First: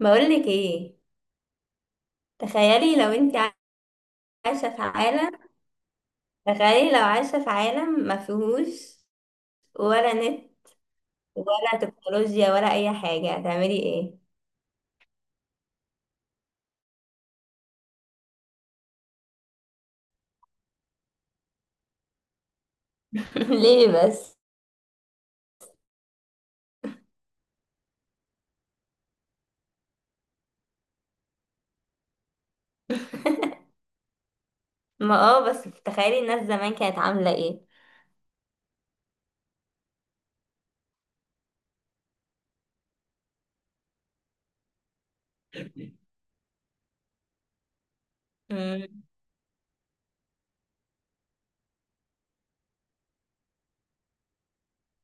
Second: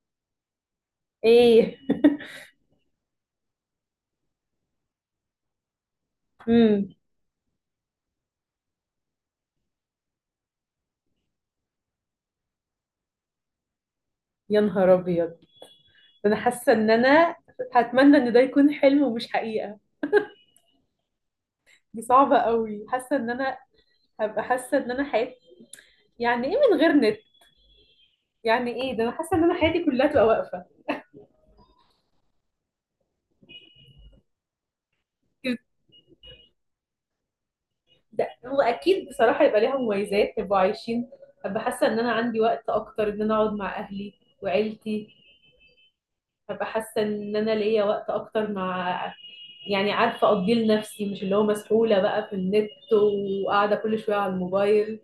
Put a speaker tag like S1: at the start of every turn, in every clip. S1: بقولك ايه؟
S2: ايه.
S1: تخيلي لو انت عايشة في عالم
S2: امم
S1: تخيلي لو عايشة في عالم ما فيهوش ولا نت ولا تكنولوجيا ولا اي حاجة هتعملي ايه؟
S2: يا نهار ابيض. انا حاسه ان انا هتمنى ان ده يكون حلم ومش حقيقه. دي صعبه قوي، حاسه ان انا
S1: ليه بس؟
S2: هبقى حاسه ان انا حياتي، يعني ايه من غير نت؟ يعني ايه ده؟ انا حاسه ان انا حياتي كلها تبقى واقفه.
S1: ما اه بس تخيلي الناس زمان كانت عاملة ايه؟
S2: ده هو اكيد بصراحه يبقى ليها مميزات يبقوا عايشين. هبقى حاسه ان انا عندي وقت اكتر ان انا اقعد مع اهلي وعيلتي. هبقى حاسه ان انا ليا وقت اكتر مع،
S1: مم.
S2: يعني عارفه اقضيه لنفسي، مش اللي هو مسحوله بقى في النت وقاعده كل شويه على الموبايل.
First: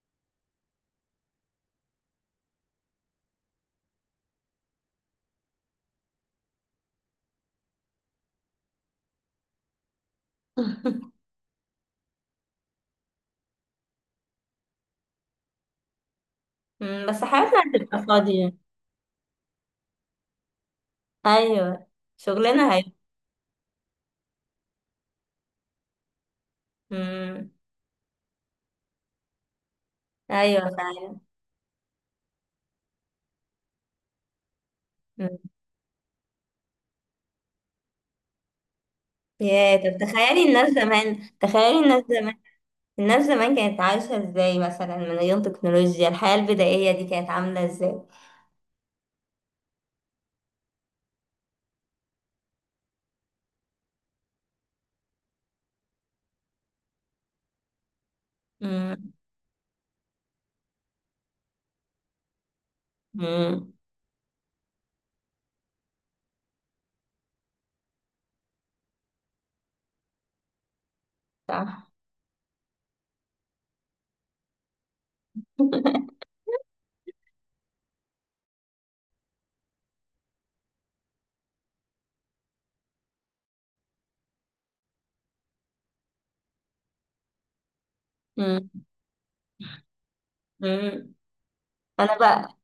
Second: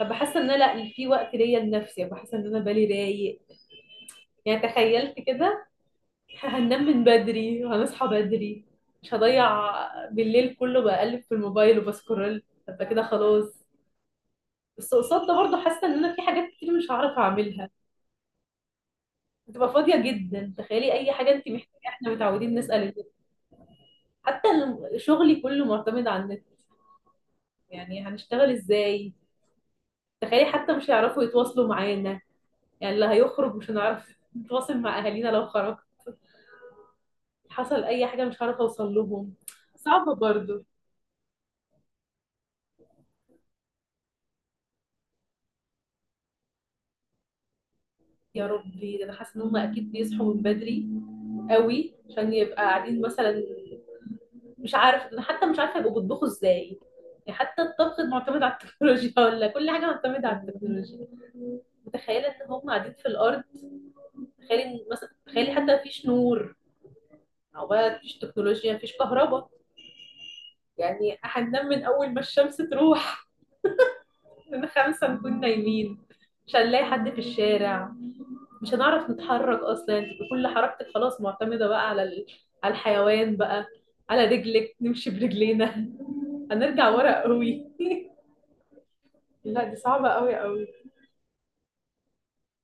S2: فبحس ان انا، لا، في وقت ليا لنفسي، بحس ان انا بالي رايق. يعني تخيلت كده هننام من بدري وهنصحى بدري، مش هضيع بالليل كله بقلب في الموبايل وبسكرول. هبقى كده خلاص. بس قصاد ده برضه حاسه ان انا في حاجات كتير مش
S1: مم.
S2: هعرف
S1: بس حياتنا
S2: اعملها.
S1: هتبقى فاضية.
S2: هتبقى فاضيه جدا. تخيلي اي حاجه انت
S1: ايوه،
S2: محتاجه احنا متعودين
S1: شغلنا
S2: نسال
S1: هي.
S2: النت. حتى شغلي كله معتمد على النت،
S1: مم.
S2: يعني هنشتغل ازاي؟ تخيلي
S1: ايوه
S2: حتى مش
S1: فعلا.
S2: هيعرفوا يتواصلوا معانا. يعني اللي هيخرج مش هنعرف نتواصل مع اهالينا
S1: مم.
S2: لو خرج، حصل اي حاجه مش هعرف اوصل لهم.
S1: يا طب
S2: صعبه
S1: تخيلي
S2: برضو.
S1: الناس زمان تخيلي الناس زمان الناس زمان كانت عايشة ازاي مثلا من غير تكنولوجيا؟ الحياة البدائية دي كانت عاملة ازاي؟
S2: يا ربي، ده انا حاسه ان هم اكيد بيصحوا من بدري قوي عشان يبقى قاعدين مثلا. مش عارف انا، حتى مش عارفه يبقوا بيطبخوا ازاي. يعني حتى الطبخ معتمد على التكنولوجيا.
S1: امم.
S2: ولا كل حاجه معتمده على التكنولوجيا. متخيله ان هم قاعدين في الارض.
S1: امم.
S2: تخيلي إن مثلا، تخيلي حتى مفيش نور، او بقى مفيش تكنولوجيا، مفيش كهرباء. يعني هننام من
S1: صح.
S2: اول ما الشمس تروح، من خمسه نكون نايمين. مش هنلاقي حد في الشارع. مش هنعرف نتحرك اصلا. انت كل حركتك خلاص معتمده بقى على على الحيوان بقى، على رجلك، نمشي برجلينا. هنرجع ورا قوي.
S1: امم.
S2: لا، دي صعبه قوي قوي.
S1: امم. انا بقى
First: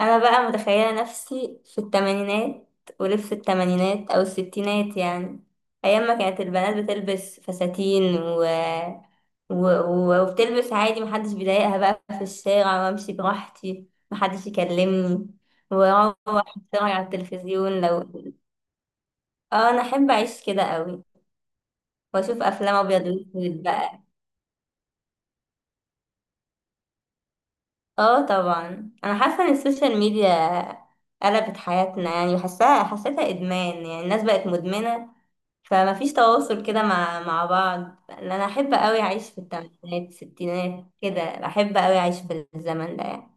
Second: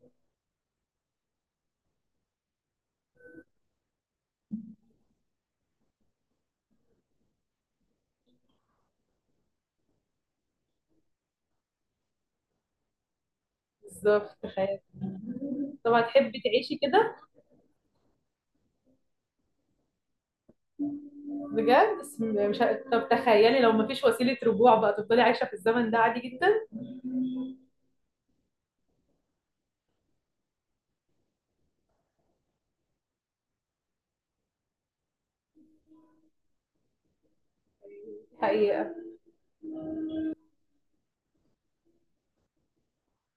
S1: انا بقى متخيلة نفسي في الثمانينات، ولف الثمانينات او الستينات يعني، ايام ما كانت البنات بتلبس فساتين وبتلبس عادي، محدش بيضايقها بقى في الشارع، وامشي براحتي
S2: بالظبط،
S1: محدش
S2: تخيل.
S1: يكلمني،
S2: طب
S1: واروح
S2: هتحبي تعيشي
S1: اتفرج على
S2: كده
S1: التلفزيون اه، انا احب اعيش كده قوي،
S2: بجد؟ بس
S1: واشوف
S2: م- مش
S1: افلام
S2: ه...
S1: ابيض
S2: طب تخيلي
S1: واسود
S2: لو مفيش
S1: بقى.
S2: وسيله رجوع بقى، تفضلي عايشه في الزمن ده عادي جدا.
S1: اه طبعا، انا حاسه ان السوشيال ميديا قلبت حياتنا يعني، حسيتها ادمان، يعني الناس بقت مدمنه، فما فيش تواصل كده مع بعض. لأن انا احب
S2: حقيقه.
S1: قوي اعيش في الثمانينات الستينات كده، احب قوي اعيش في الزمن ده يعني.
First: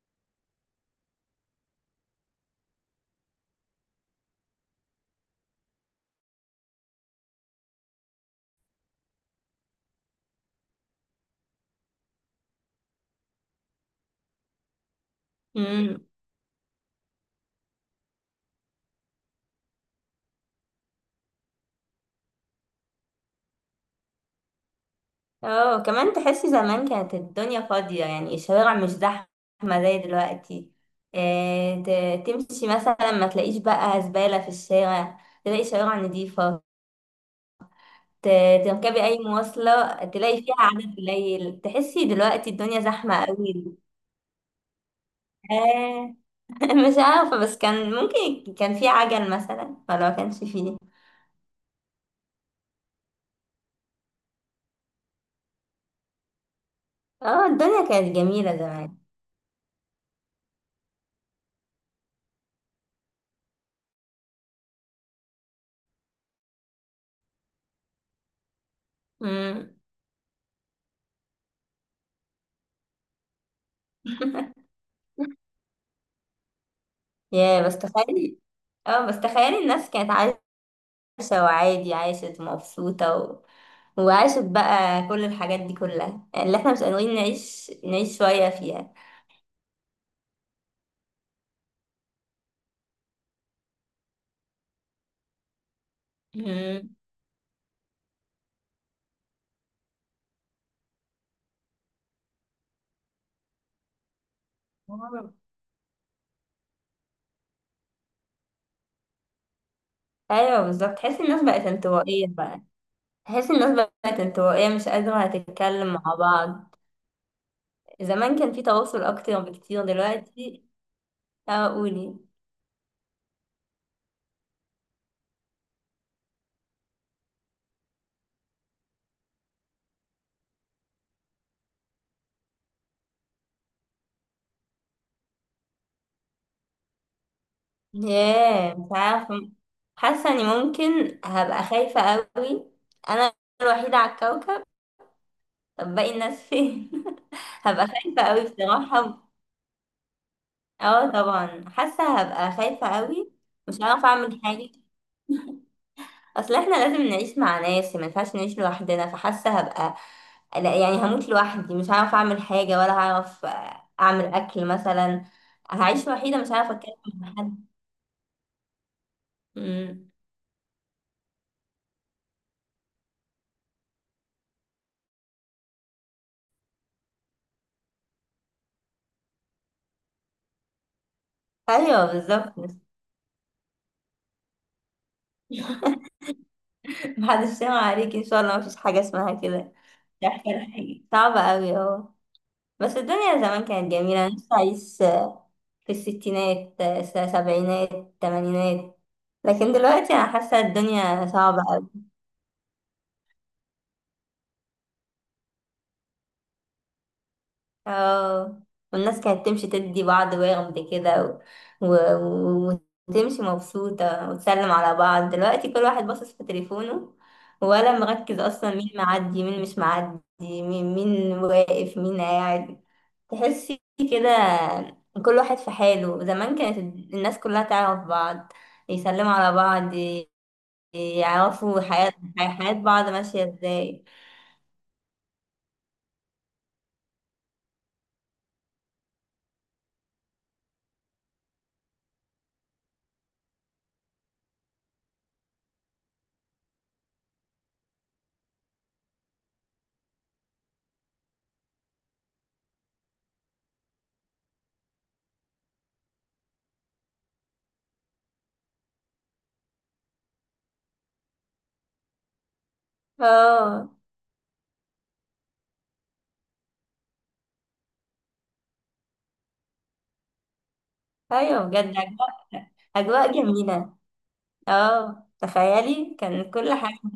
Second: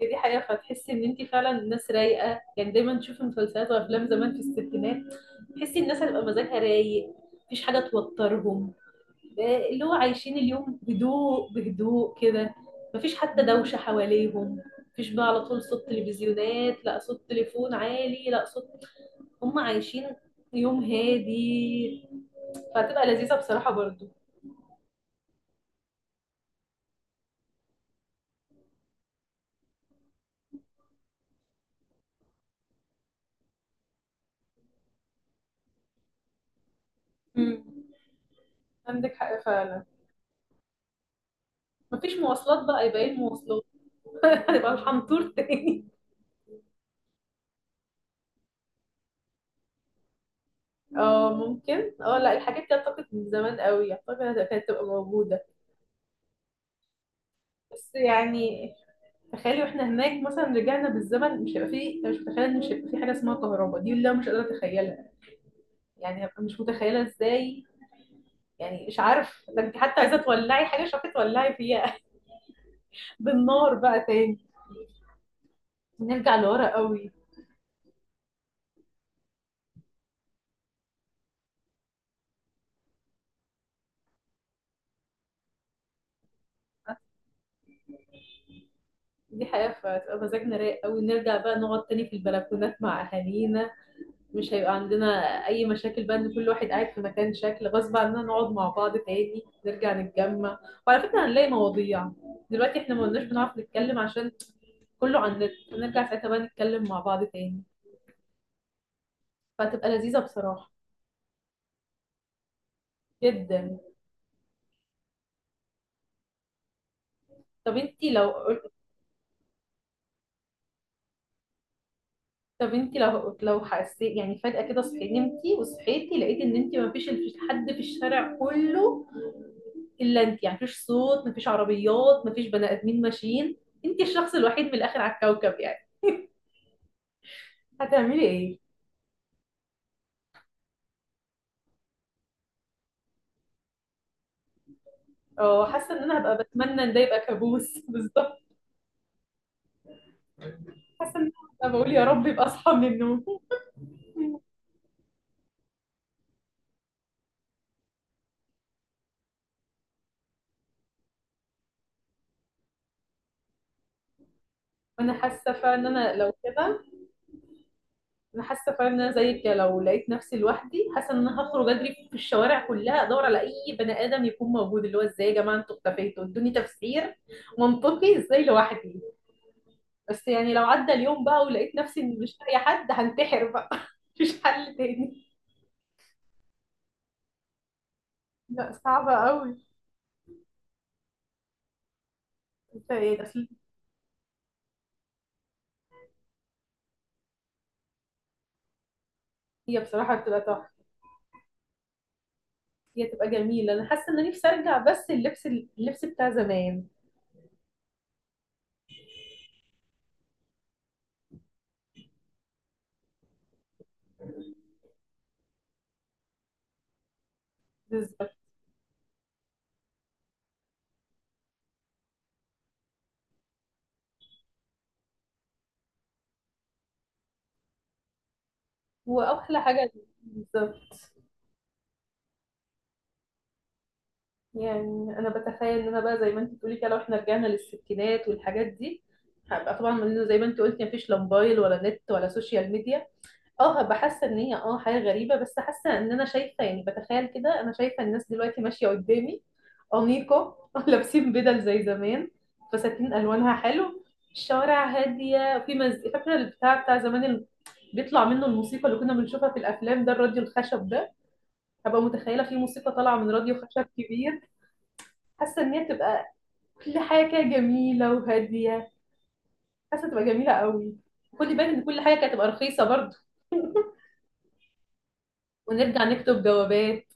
S2: هي دي حقيقه، فتحسي ان انت فعلا ناس رايقه. يعني دايما تشوفي مسلسلات وافلام زمان في الستينات، تحسي الناس هتبقى مزاجها رايق، مفيش حاجه توترهم. اللي هو عايشين اليوم هدوء بهدوء كده، مفيش حتى دوشة حواليهم، مفيش بقى على طول صوت
S1: امم.
S2: تلفزيونات، لا صوت تليفون عالي، لا صوت. هم عايشين يوم هادي، فهتبقى لذيذة بصراحة برضو.
S1: اه كمان تحسي زمان كانت الدنيا فاضيه، يعني الشوارع مش زحمه زي دلوقتي. إيه؟ تمشي مثلا ما تلاقيش بقى زباله في الشارع، تلاقي شوارع نظيفة.
S2: مم.
S1: ت- تركبي
S2: عندك
S1: أي
S2: حق فعلا.
S1: مواصلة تلاقي فيها عدد قليل، تحسي
S2: مفيش
S1: دلوقتي
S2: مواصلات
S1: الدنيا
S2: بقى، يبقى ايه
S1: زحمة
S2: المواصلات؟
S1: قوي.
S2: هنبقى الحنطور تاني.
S1: آه. مش عارفة، بس كان ممكن كان في عجل مثلا، ولا ما كانش فيه.
S2: اه ممكن، اه لا، الحاجات دي اعتقد من زمان قوي اعتقد كانت هتبقى موجودة.
S1: اه الدنيا
S2: بس
S1: كانت جميلة
S2: يعني
S1: زمان.
S2: تخيلي واحنا هناك مثلا رجعنا بالزمن، مش هيبقى فيه، مش متخيله ان مش هيبقى فيه حاجه اسمها كهرباء. دي اللي انا مش قادره اتخيلها. يعني هبقى مش متخيله ازاي. يعني مش عارف، ده
S1: مم.
S2: انت حتى عايزه تولعي حاجه مش عارفه تولعي فيها. بالنار بقى تاني، نرجع لورا قوي.
S1: يا بس تخيلي اه بس تخيلي الناس كانت عايشة وعادي، عايشة ومبسوطة وعاشت بقى كل الحاجات دي كلها، اللي احنا مش قادرين نعيش شوية فيها.
S2: دي حقيقة، فتبقى مزاجنا رايق قوي، نرجع بقى نقعد تاني في البلكونات مع أهالينا. مش هيبقى عندنا أي مشاكل بقى إن كل واحد قاعد
S1: مم.
S2: في مكان شكل، غصب عننا نقعد مع بعض تاني، نرجع نتجمع. وعلى فكرة هنلاقي مواضيع. دلوقتي احنا ما قلناش بنعرف نتكلم عشان كله على النت، ونرجع ساعتها بقى نتكلم مع بعض تاني. فهتبقى لذيذة
S1: ايوه
S2: بصراحة
S1: بالظبط، تحسي الناس بقت انطوائية بقى. بحس الناس
S2: جدا.
S1: بقت انطوائية، مش قادرة تتكلم مع بعض.
S2: طب انتي لو
S1: زمان كان في تواصل أكتر بكتير دلوقتي. اه قولي.
S2: طب انتي لو لو حسيت يعني فجأة كده صحيت، نمتي وصحيتي لقيت ان انتي مفيش حد في الشارع كله الا انتي. يعني مفيش صوت، مفيش عربيات، مفيش بني ادمين ماشيين، انتي الشخص الوحيد من الاخر على الكوكب يعني. هتعملي ايه؟
S1: ياه مش عارفة، حاسة إني ممكن هبقى خايفة أوي، أنا الوحيدة على الكوكب.
S2: اه، حاسة
S1: طب
S2: ان
S1: باقي
S2: انا هبقى
S1: الناس
S2: بتمنى
S1: فين؟
S2: ان ده يبقى كابوس.
S1: هبقى خايفة
S2: بالظبط.
S1: أوي بصراحة. اه
S2: حاسة ان انا
S1: طبعا
S2: هبقى بقول يا
S1: حاسة
S2: رب يبقى
S1: هبقى
S2: اصحى من
S1: خايفة
S2: النوم.
S1: أوي، مش عارفة أعمل حاجة. أصل احنا لازم نعيش مع ناس، ما ينفعش نعيش لوحدنا، فحاسة هبقى، لا يعني هموت لوحدي، مش هعرف اعمل حاجة ولا هعرف اعمل اكل
S2: وانا
S1: مثلا،
S2: حاسة فعلا ان
S1: هعيش
S2: انا لو
S1: وحيدة مش هعرف
S2: كده.
S1: اتكلم مع حد.
S2: انا حاسه فعلا ان انا زيك، لو لقيت
S1: مم.
S2: نفسي لوحدي، حاسه ان انا هخرج اجري في الشوارع كلها ادور على اي بني ادم يكون موجود. اللي هو ازاي يا جماعه انتوا اختفيتوا؟ ادوني تفسير منطقي، ازاي لوحدي؟ بس يعني لو عدى اليوم بقى ولقيت نفسي
S1: ايوه
S2: إن مش
S1: بالظبط.
S2: لاقيه حد، هنتحر بقى. مفيش حل تاني.
S1: محدش سامع عليك ان شاء الله،
S2: لا،
S1: مفيش حاجة
S2: صعبه
S1: اسمها
S2: قوي.
S1: كده. مش عارفة ولا حاجة، صعبة اوي اهو.
S2: انت
S1: بس
S2: ايه
S1: الدنيا
S2: أصل؟
S1: زمان كانت جميلة، انا نفسي اعيش في الستينات السبعينات الثمانينات، لكن
S2: هي
S1: دلوقتي
S2: بصراحه
S1: انا
S2: بتبقى
S1: حاسة
S2: تحفه.
S1: الدنيا صعبة.
S2: هي تبقى جميله. انا حاسه ان انا نفسي ارجع بس اللبس، اللبس بتاع زمان.
S1: اه، والناس كانت تمشي تدي بعض وغد كده، و... و... وتمشي مبسوطة، وتسلم على بعض. دلوقتي كل واحد باصص في تليفونه، ولا
S2: بالظبط.
S1: مركز أصلا مين معدي مين مش معدي، مين واقف مين قاعد. تحسي كده كل واحد في حاله. زمان كانت الناس كلها تعرف بعض، يسلموا على
S2: واحلى حاجه.
S1: بعض،
S2: بالظبط.
S1: يعرفوا حياة بعض ماشية ازاي.
S2: يعني انا بتخيل ان انا بقى زي ما انت بتقولي كده، لو احنا رجعنا للستينات والحاجات دي، هبقى طبعا من زي ما انت قلتي مفيش لا موبايل ولا نت ولا سوشيال ميديا. اه هبقى حاسه ان هي، اه، حاجه غريبه، بس حاسه ان انا شايفه، يعني بتخيل كده، انا شايفه الناس دلوقتي ماشيه قدامي انيقه، لابسين بدل زي زمان، فساتين الوانها حلو، الشوارع هاديه، في فاكره البتاع بتاع زمان اللي بيطلع منه الموسيقى اللي كنا بنشوفها في الافلام، ده الراديو الخشب ده. هبقى متخيله في موسيقى طالعه من راديو خشب
S1: اه
S2: كبير. حاسه ان هي تبقى كل حاجه كده جميله وهاديه. حاسه تبقى جميله قوي. خدي
S1: ايوه
S2: بالك ان
S1: بجد،
S2: كل حاجه كانت تبقى رخيصه برضه.
S1: أجواء جميلة. اه
S2: ونرجع
S1: تخيلي
S2: نكتب
S1: كان كل حاجة
S2: جوابات.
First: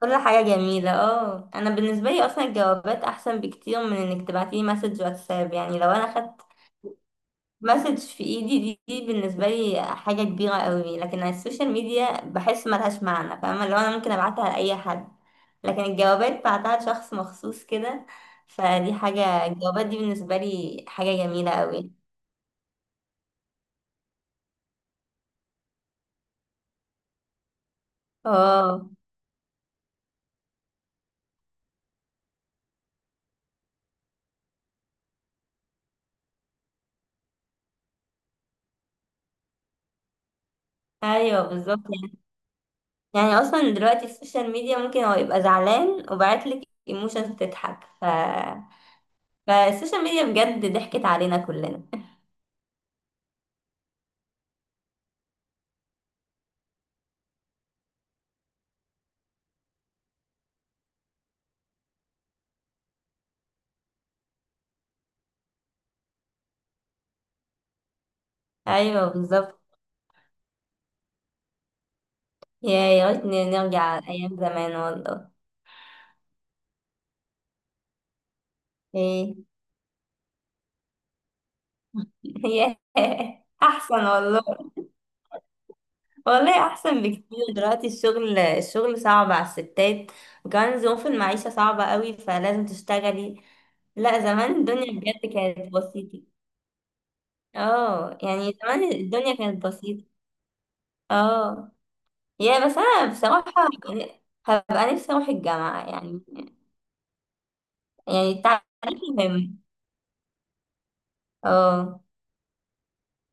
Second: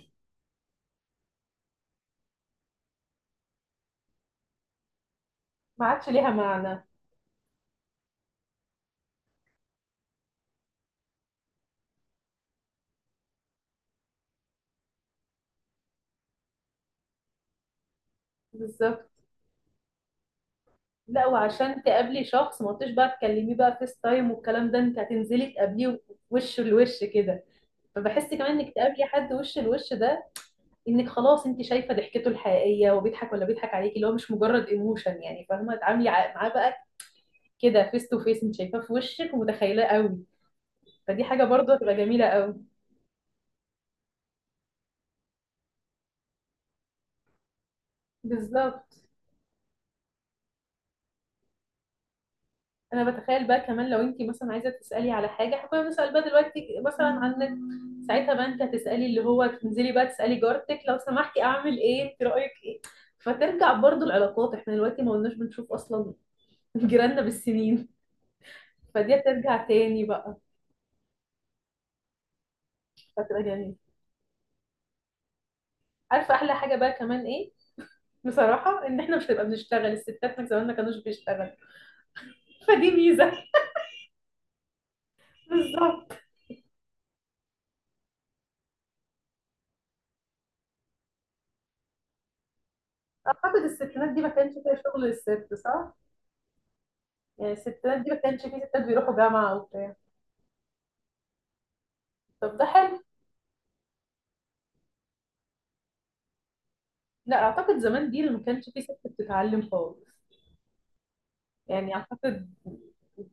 S1: كل حاجة جميلة. اه، انا بالنسبة لي اصلا الجوابات احسن بكتير من انك تبعتيلي مسج واتساب، يعني
S2: ما
S1: لو
S2: عادش
S1: انا
S2: ليها
S1: خدت
S2: معنى.
S1: مسج في ايدي دي، بالنسبة لي حاجة كبيرة قوي، لكن على السوشيال ميديا بحس ملهاش معنى، فاهمة؟ لو انا ممكن ابعتها لأي حد، لكن الجوابات بعتها لشخص مخصوص كده، فدي
S2: بالظبط.
S1: حاجة الجوابات دي بالنسبة لي حاجة
S2: لا،
S1: جميلة
S2: وعشان
S1: قوي.
S2: تقابلي شخص ما قلتش بقى تكلميه بقى فيس تايم والكلام ده، انت هتنزلي تقابليه وش لوش كده. فبحس كمان انك
S1: اه
S2: تقابلي حد وش لوش ده، انك خلاص انت شايفه ضحكته الحقيقيه وبيضحك ولا بيضحك عليكي، اللي هو مش مجرد ايموشن يعني، فاهمه؟ تعاملي معاه بقى كده فيس تو فيس، انت شايفاه في وشك ومتخيلاه قوي. فدي
S1: ايوه
S2: حاجة برضه
S1: بالظبط.
S2: هتبقى جميلة قوي.
S1: يعني اصلا دلوقتي السوشيال ميديا ممكن هو يبقى زعلان وبعتلك ايموشنز تضحك،
S2: بالظبط.
S1: فالسوشيال ميديا بجد ضحكت علينا كلنا.
S2: انا بتخيل بقى كمان لو انت مثلا عايزة تسألي على حاجة، احنا كنا بنسأل بقى دلوقتي مثلا عن النت، ساعتها بقى انت هتسألي، اللي هو تنزلي بقى تسألي جارتك لو سمحتي اعمل ايه، انت رأيك ايه. فترجع برضه العلاقات. احنا دلوقتي ما قلناش بنشوف اصلا جيراننا بالسنين.
S1: ايوه
S2: فدي
S1: بالظبط.
S2: هترجع تاني بقى،
S1: يا
S2: فتبقى
S1: ريتني
S2: جميلة.
S1: نرجع ايام زمان والله.
S2: عارفة احلى حاجة بقى كمان ايه؟ بصراحة ان احنا مش
S1: ايه؟
S2: هنبقى بنشتغل، الستات من زمان ما كانوش بيشتغلوا.
S1: يا
S2: فدي ميزة.
S1: احسن والله،
S2: بالظبط.
S1: والله احسن بكتير. دلوقتي الشغل صعب على الستات، وكمان ظروف المعيشة صعبة قوي، فلازم تشتغلي.
S2: اعتقد الستينات
S1: لا
S2: دي ما كانش
S1: زمان
S2: فيها
S1: الدنيا
S2: شغل
S1: بجد
S2: للست،
S1: كانت
S2: صح؟
S1: بسيطة.
S2: يعني الستات دي ما
S1: اه
S2: كانش
S1: يعني
S2: في ستات
S1: زمان
S2: بيروحوا
S1: الدنيا
S2: جامعة
S1: كانت
S2: وبتاع.
S1: بسيطة. اه.
S2: طب ده
S1: يعني بس
S2: حلو.
S1: انا بصراحة، يعني هبقى نفسي اروح الجامعة يعني،
S2: لا، أعتقد زمان دي
S1: يعني
S2: اللي ما
S1: التعليم
S2: كانش في ست
S1: مهم.
S2: بتتعلم خالص. يعني
S1: اه.
S2: أعتقد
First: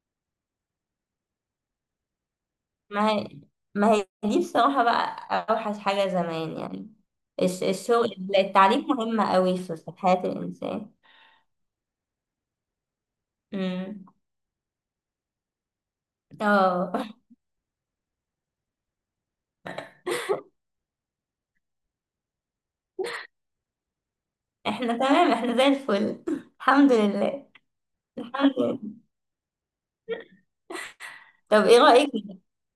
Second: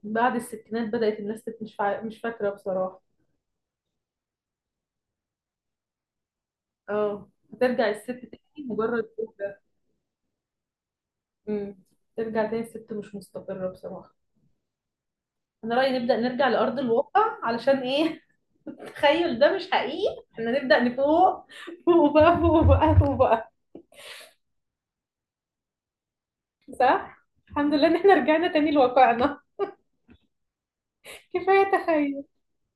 S2: بعد الستينات بدأت الناس مش مش فاكرة بصراحة.
S1: ما هي ما هي دي بصراحة بقى اوحش حاجة زمان يعني،
S2: اه، هترجع الست
S1: الشغل،
S2: تاني
S1: التعليم
S2: مجرد.
S1: مهم قوي في حياة الانسان.
S2: مم. ترجع تاني الست مش مستقرة
S1: امم.
S2: بصراحة. أنا رأيي نبدأ نرجع لأرض
S1: اه.
S2: الواقع، علشان إيه. التخيل ده مش حقيقي، إحنا نبدأ نفوق. فوق بقى، فوق بقى، فوق بقى.
S1: احنا تمام، احنا زي الفل. الحمد
S2: صح،
S1: لله.
S2: الحمد لله إن إحنا رجعنا
S1: الحمد
S2: تاني
S1: لله.
S2: لواقعنا.
S1: طب
S2: كفاية
S1: ايه رأيك
S2: تخيل.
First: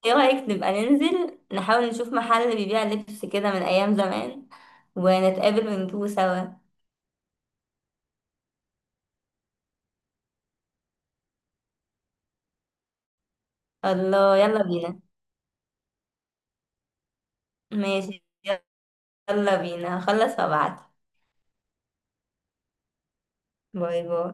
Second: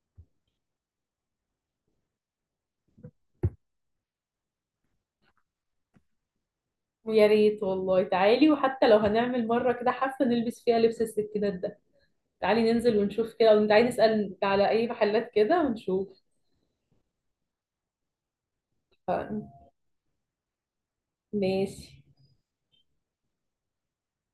S1: ايه رأيك نبقى ننزل نحاول نشوف محل بيبيع لبس كده من ايام زمان، ونتقابل ونجيبه سوا.
S2: يا ريت والله، تعالي. وحتى لو هنعمل مرة كده حفلة نلبس فيها لبس الستينات ده، تعالي ننزل ونشوف كده، وتعالي نسأل
S1: الله، يلا
S2: على أي
S1: بينا.
S2: محلات كده ونشوف.
S1: ماشي.
S2: ف-
S1: يلا بينا، هخلص وابعت.
S2: ماشي.
S1: باي باي.